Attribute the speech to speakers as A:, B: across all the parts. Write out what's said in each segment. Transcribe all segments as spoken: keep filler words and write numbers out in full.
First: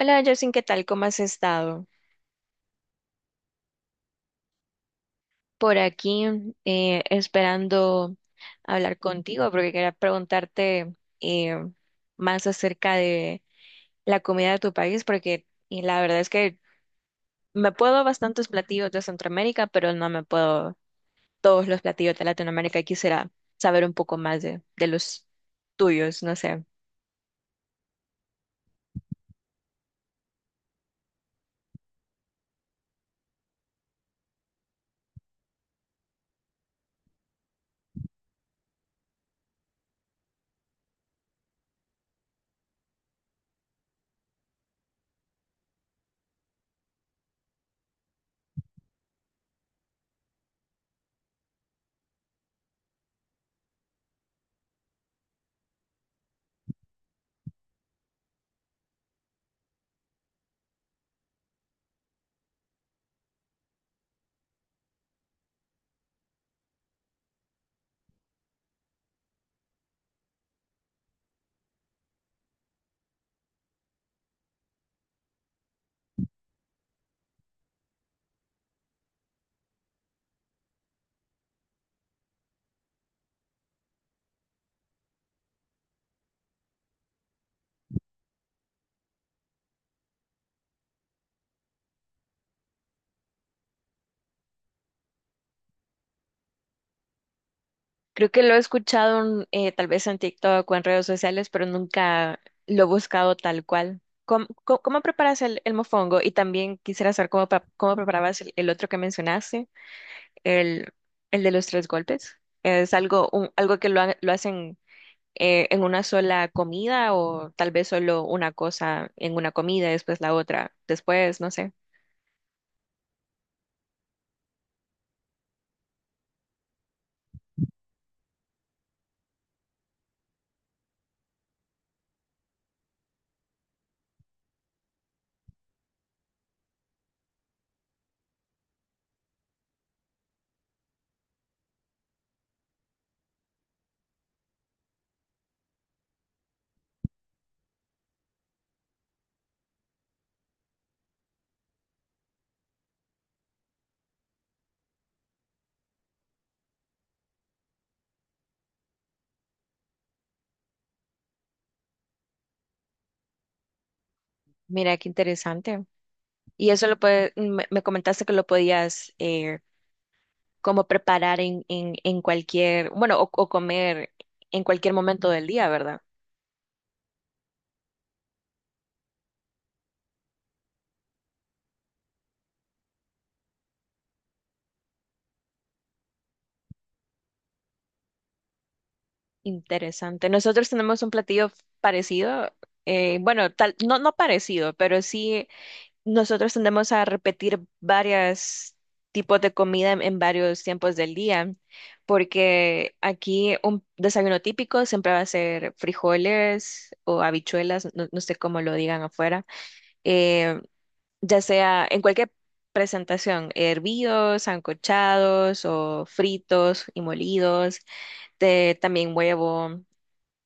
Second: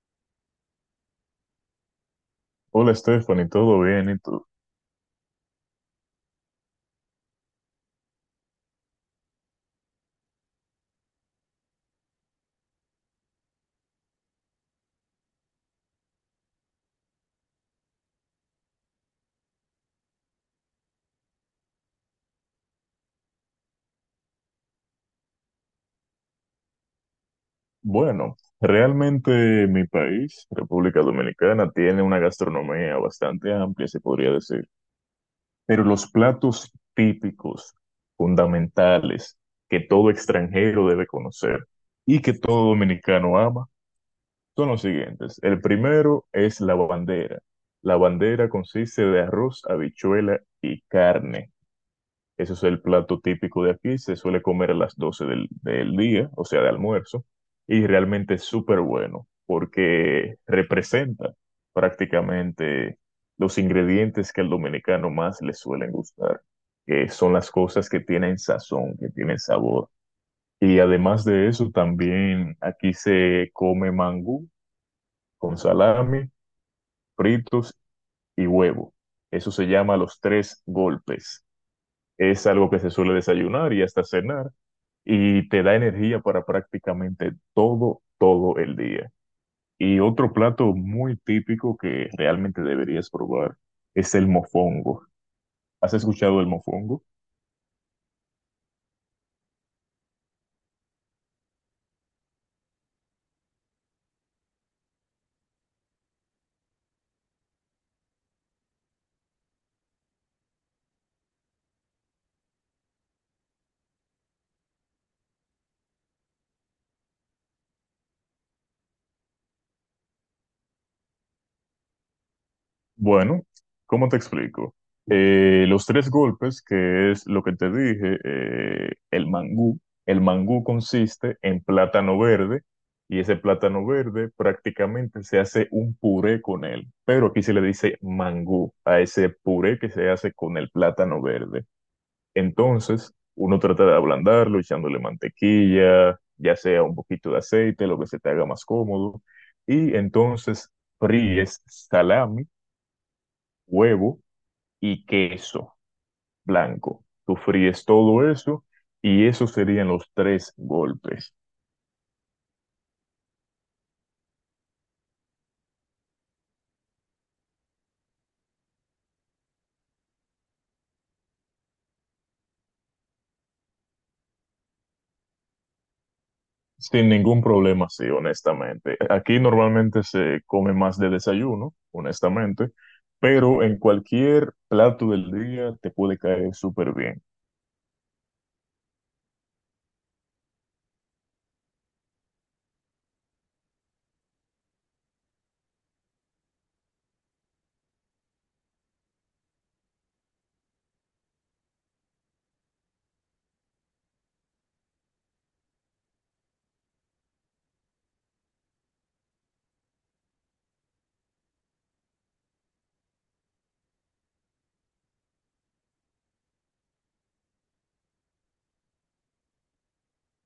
A: Hola, Justin, ¿qué tal? ¿Cómo has estado?
B: Hola Stephanie, ¿todo bien? ¿Y tú?
A: Por aquí eh, esperando hablar contigo porque quería preguntarte eh, más acerca de la comida de tu país porque y la verdad es que me puedo bastantes platillos de Centroamérica, pero no me puedo todos los platillos de Latinoamérica y quisiera saber un poco más de, de los tuyos, no sé.
B: Bueno, realmente mi país, República Dominicana, tiene una gastronomía bastante amplia, se podría decir, pero los platos típicos, fundamentales, que todo extranjero debe conocer y que todo dominicano ama, son los siguientes. El primero es la bandera. La bandera consiste de arroz, habichuela y carne. Eso es el plato típico de aquí, se suele comer a las doce del, del día, o sea, de almuerzo, y realmente es súper bueno porque representa prácticamente los ingredientes que al dominicano más le suelen gustar, que son las cosas que tienen sazón, que tienen sabor. Y además de eso, también aquí se come mangú con salami, fritos y huevo. Eso se llama los tres golpes. Es algo que se suele desayunar y hasta cenar y te da energía para prácticamente todo, todo el día. Y otro plato muy típico que realmente deberías probar es el mofongo. ¿Has escuchado el mofongo?
A: Creo que lo he escuchado eh, tal vez en TikTok o en redes sociales, pero nunca lo he buscado tal cual. ¿Cómo, cómo- ¿Cómo preparas el, el mofongo? Y también quisiera saber cómo, pa- cómo preparabas el, el otro que mencionaste, el, el de los tres golpes. ¿Es algo, un- algo que lo, ha- lo hacen eh, en una sola comida o tal vez solo una cosa en una comida, después la otra, después, no sé.
B: Bueno, ¿cómo te explico? Eh, los tres golpes, que es lo que te dije, eh, el mangú. El mangú consiste en plátano verde y ese plátano verde prácticamente se hace un puré con él, pero aquí se le dice mangú a ese puré que se hace con el plátano verde. Entonces, uno trata de ablandarlo echándole mantequilla, ya sea un poquito de aceite, lo que se te haga más cómodo, y entonces fríes salami, huevo y queso blanco. Tú fríes todo eso y esos serían los tres golpes.
A: Mira, qué interesante. Y eso lo puede, me, me comentaste que lo podías eh, como preparar en, en, en cualquier, bueno, o, o comer en cualquier momento del día, ¿verdad?
B: Sin ningún problema, sí, honestamente. Aquí normalmente se come más de desayuno, honestamente, pero en cualquier plato del día te puede caer súper bien.
A: Interesante. Nosotros tenemos un platillo parecido, eh, bueno, tal, no, no parecido, pero sí nosotros tendemos a repetir varios tipos de comida en, en varios tiempos del día, porque aquí un desayuno típico siempre va a ser frijoles o habichuelas, no, no sé cómo lo digan afuera. Eh, ya sea en cualquier presentación, hervidos, ancochados o fritos y molidos, de, también huevo,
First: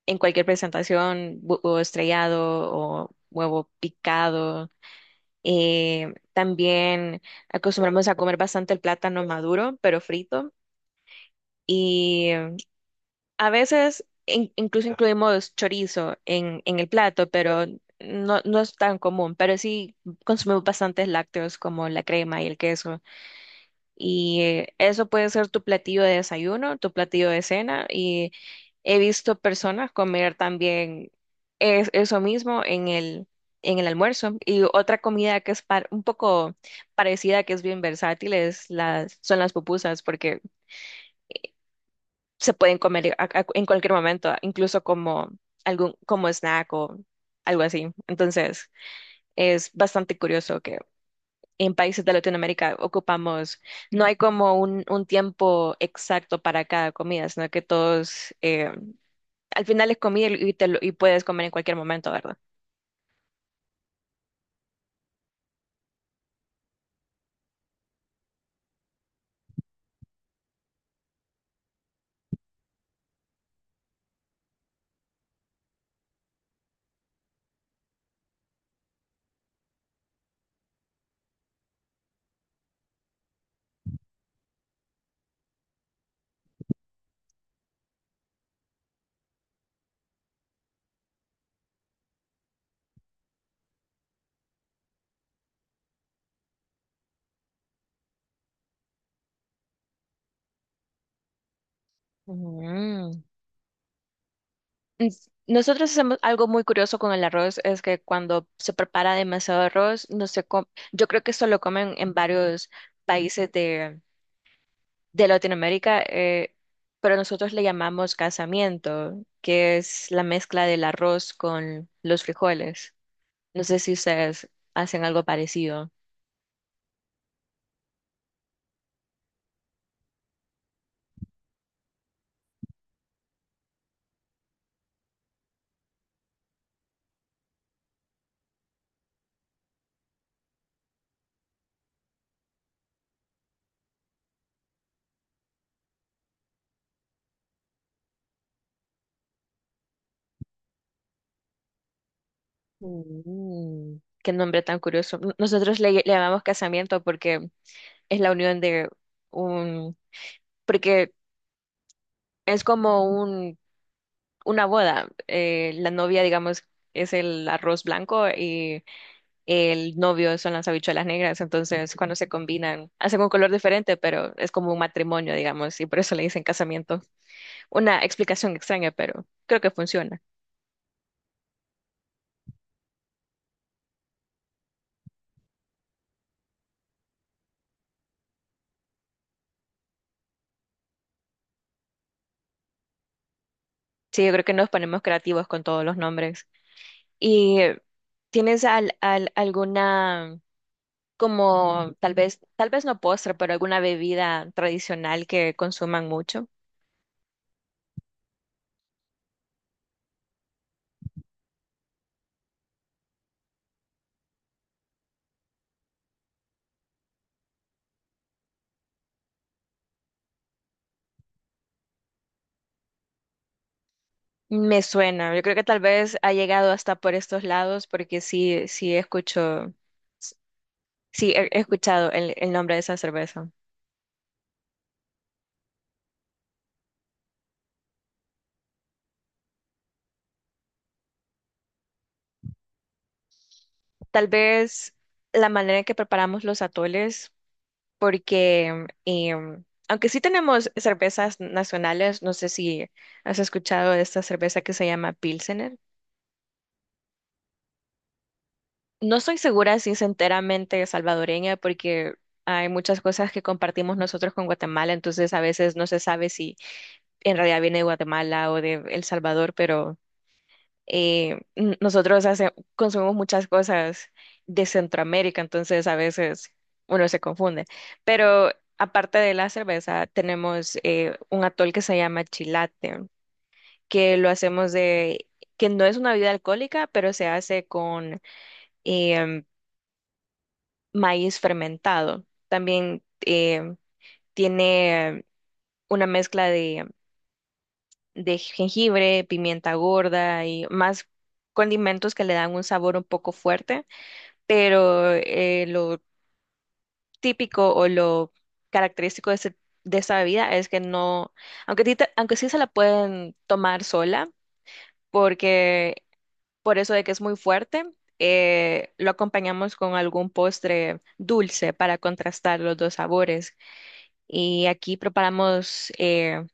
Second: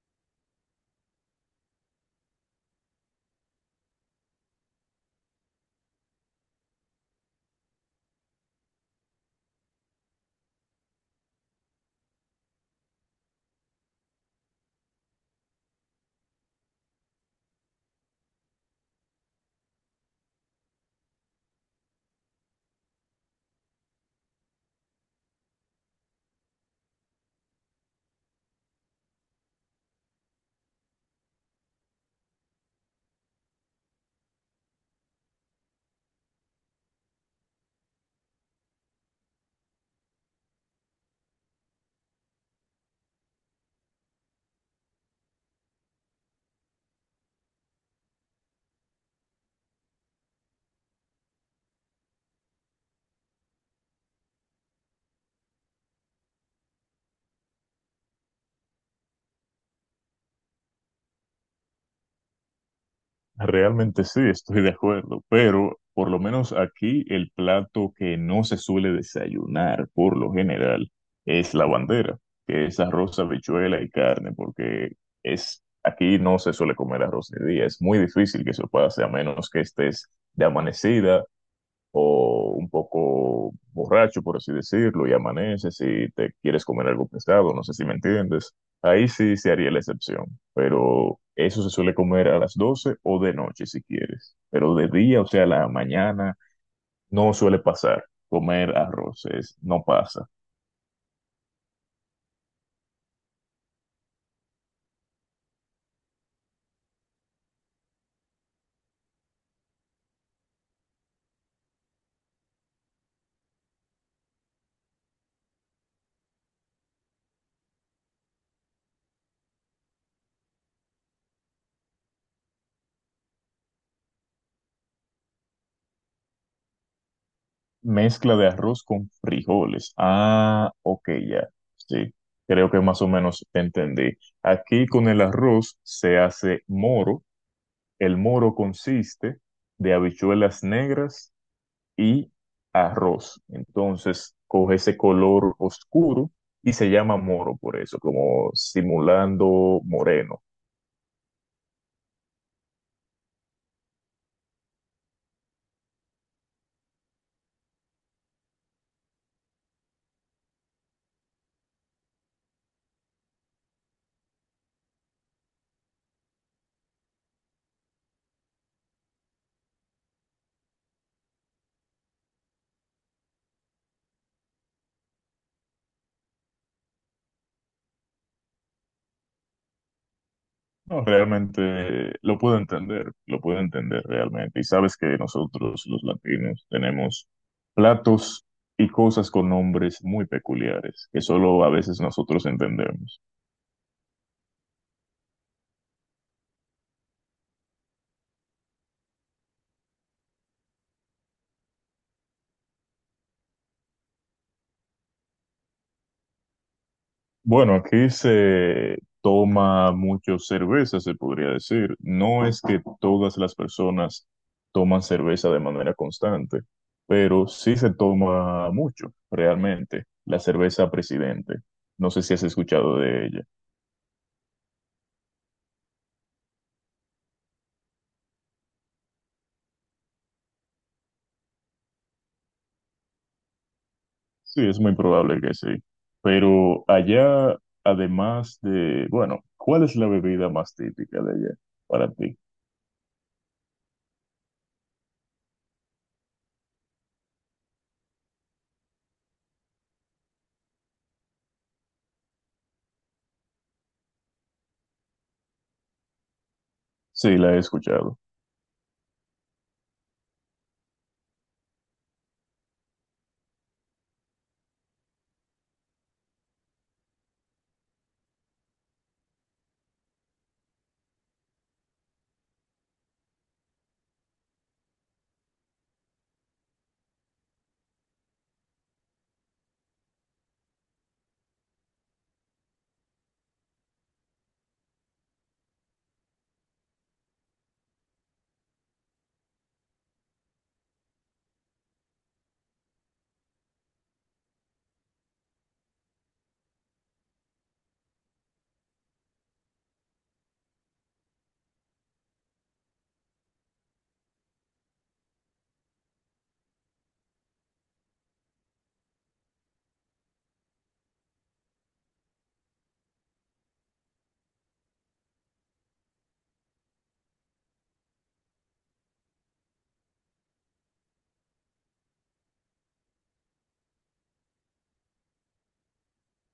A: en cualquier presentación, huevo estrellado o huevo picado. Eh, también acostumbramos a comer bastante el plátano maduro, pero frito. Y a veces in- incluso incluimos chorizo en, en el plato, pero no, no es tan común. Pero sí consumimos bastantes lácteos como la crema y el queso. Y eh, eso puede ser tu platillo de desayuno, tu platillo de cena. Y he visto personas comer también es- eso mismo en el, en el almuerzo. Y otra comida que es par- un poco parecida, que es bien versátil, es las, son las pupusas, porque se pueden comer a- a- en cualquier momento, incluso como, algún, como snack o algo así. Entonces, es bastante curioso en países de Latinoamérica ocupamos, no hay como un, un tiempo exacto para cada comida, sino que todos, eh, al final es comida y, te lo- y puedes comer en cualquier momento, ¿verdad?
B: Realmente sí, estoy de acuerdo, pero por lo menos aquí el plato que no se suele desayunar por lo general es la bandera, que es arroz, habichuela y carne, porque es aquí no se suele comer arroz de día, es muy difícil que se pueda hacer a menos que estés de amanecida o un poco borracho, por así decirlo, y amaneces y te quieres comer algo pesado, no sé si me entiendes, ahí sí se haría la excepción, pero eso se suele comer a las doce o de noche si quieres, pero de día, o sea, la mañana, no suele pasar, comer arroz es- no pasa.
A: Mm. Ens- Nosotros hacemos algo muy curioso con el arroz, es que cuando se prepara demasiado arroz, no se com- yo creo que esto lo comen en varios países de, de Latinoamérica, eh, pero nosotros le llamamos casamiento, que es la mezcla del arroz con los frijoles. No sé si ustedes hacen algo parecido.
B: Mezcla de arroz con frijoles. Ah, ok, ya, sí, creo que más o menos entendí. Aquí con el arroz se hace moro. El moro consiste de habichuelas negras y arroz. Entonces coge ese color oscuro y se llama moro por eso, como simulando moreno.
A: Mm. Qué nombre tan curioso. N- Nosotros le, le llamamos casamiento porque es la unión de un, porque es como un, una boda. Eh, la novia, digamos, es el arroz blanco y el novio son las habichuelas negras. Entonces, cuando se combinan, hacen un color diferente, pero es como un matrimonio, digamos, y por eso le dicen casamiento. Una explicación extraña, pero creo que funciona.
B: No, realmente lo puedo entender, lo puedo entender realmente. Y sabes que nosotros los latinos tenemos platos y cosas con nombres muy peculiares que solo a veces nosotros entendemos.
A: Sí, yo creo que nos ponemos creativos con todos los nombres. ¿Y tienes al, al- alguna, como tal vez, tal vez no postre, pero alguna bebida tradicional que consuman mucho?
B: Bueno, aquí se toma mucho cerveza, se podría decir. No es que todas las personas toman cerveza de manera constante, pero sí se toma mucho, realmente, la cerveza Presidente. No sé si has escuchado de ella.
A: Me suena, yo creo que tal vez ha llegado hasta por estos lados porque sí, sí escucho, sí he, he escuchado el, el nombre de esa cerveza.
B: Sí, es muy probable que sí. Pero allá, además de, bueno, ¿cuál es la bebida más típica de allá para ti?
A: Tal vez la manera en que preparamos los atoles, porque em, aunque sí tenemos cervezas nacionales, no sé si has escuchado de esta cerveza que se llama Pilsener.
B: Sí, la he escuchado.
A: No estoy segura si es enteramente salvadoreña porque hay muchas cosas que compartimos nosotros con Guatemala, entonces a veces no se sabe si en realidad viene de Guatemala o de El Salvador, pero eh, n- nosotros hace- consumimos muchas cosas de Centroamérica, entonces a veces uno se confunde. Pero aparte de la cerveza, tenemos eh, un atol que se llama chilate, que lo hacemos de, que no es una bebida alcohólica, pero se hace con… em, maíz fermentado. También eh, tiene una mezcla de, de jengibre, pimienta gorda y más condimentos que le dan un sabor un poco fuerte, pero eh, lo típico o lo característico de, este- de esta bebida es que no, aunque, sí te- aunque sí se la pueden tomar sola, porque por eso de que es muy fuerte. eh, lo acompañamos con algún postre dulce para contrastar los dos sabores. Y aquí preparamos eh,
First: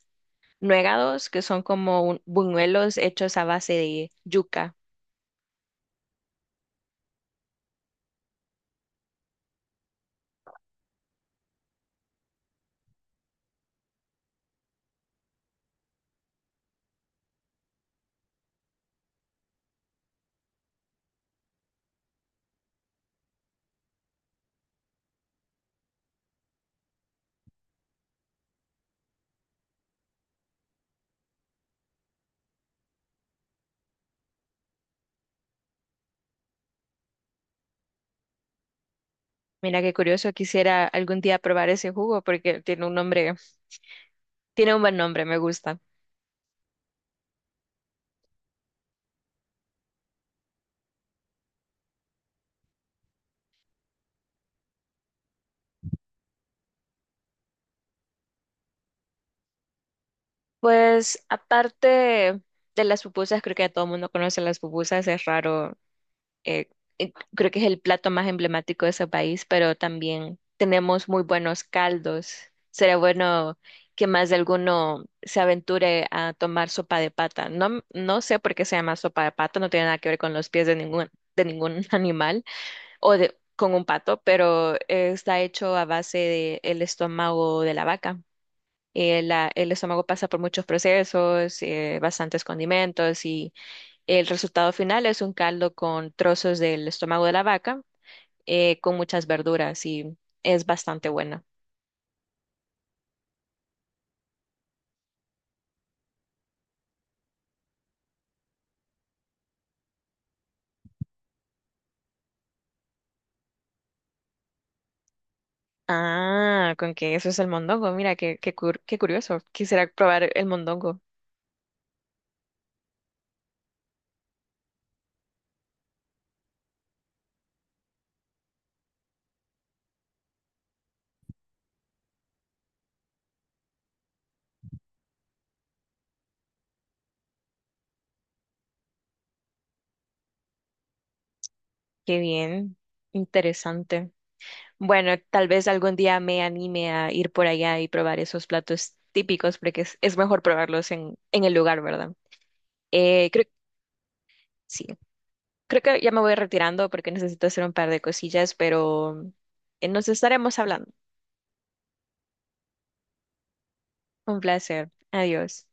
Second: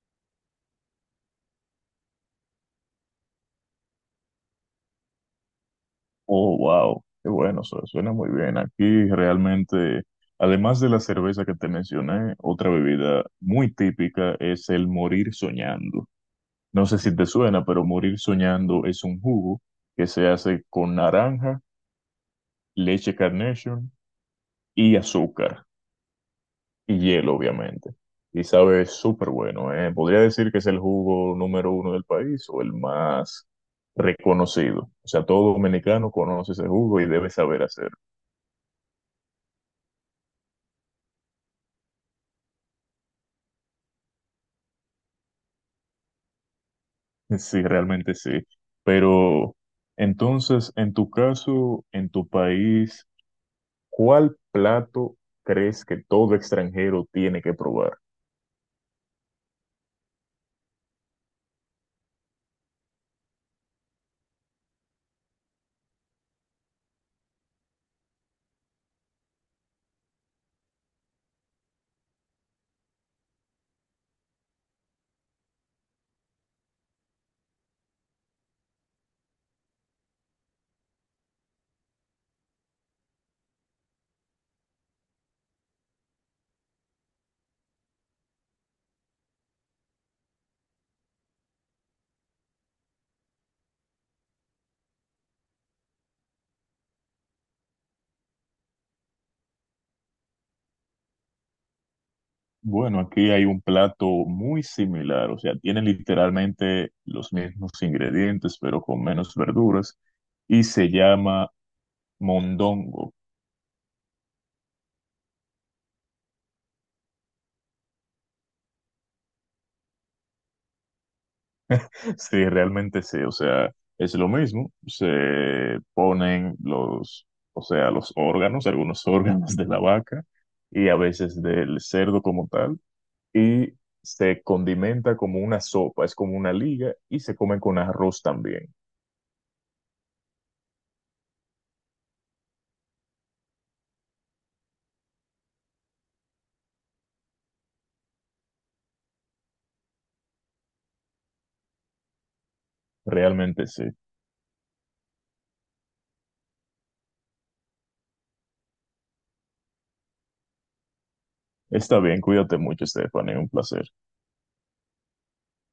A: nuegados, que son como un- buñuelos hechos a base de yuca.
B: Oh, wow, qué bueno, su- suena muy bien. Aquí realmente, además de la cerveza que te mencioné, otra bebida muy típica es el morir soñando. No sé si te suena, pero morir soñando es un jugo que se hace con naranja, leche Carnation y azúcar y hielo, obviamente. Y sabe súper bueno, ¿eh? Podría decir que es el jugo número uno del país o el más reconocido. O sea, todo dominicano conoce ese jugo y debe saber hacerlo.
A: Mira qué curioso, quisiera algún día probar ese jugo porque tiene un nombre, tiene un buen nombre, me gusta.
B: Sí, realmente sí. Pero entonces, en tu caso, en tu país, ¿cuál plato crees que todo extranjero tiene que probar?
A: Pues aparte de las pupusas, creo que ya todo el mundo conoce las pupusas, es raro eh, eh, creo que es el plato más emblemático de ese país, pero también tenemos muy buenos caldos. Sería bueno que más de alguno se aventure a tomar sopa de pata. No, no sé por qué se llama sopa de pata, no tiene nada que ver con los pies de ningún, de ningún animal o de, con un pato, pero eh, está hecho a base del estómago de la vaca. Eh, la- el estómago pasa por muchos procesos, eh, bastantes condimentos y el resultado final es un caldo con trozos del estómago de la vaca, eh, con muchas verduras y es bastante bueno.
B: Bueno, aquí hay un plato muy similar, o sea, tiene literalmente los mismos ingredientes, pero con menos verduras, y se llama mondongo.
A: Ah, con que eso es el mondongo. Mira, qué, qué, cur- qué curioso. Quisiera probar el mondongo.
B: Sí, realmente sí, o sea, es lo mismo, se ponen los, o sea, los órganos, algunos órganos de la vaca y a veces del cerdo como tal, y se condimenta como una sopa, es como una liga y se come con arroz también,
A: Qué bien, interesante. Bueno, tal vez algún día me anime a ir por allá y probar esos platos típicos, porque es, es mejor probarlos en, en el lugar, ¿verdad? Eh, creo,
B: realmente sí.
A: sí, creo que ya me voy retirando porque necesito hacer un par de cosillas, pero eh, nos estaremos hablando.
B: Está bien, cuídate mucho, Stephanie, un placer.
A: Un placer. Adiós.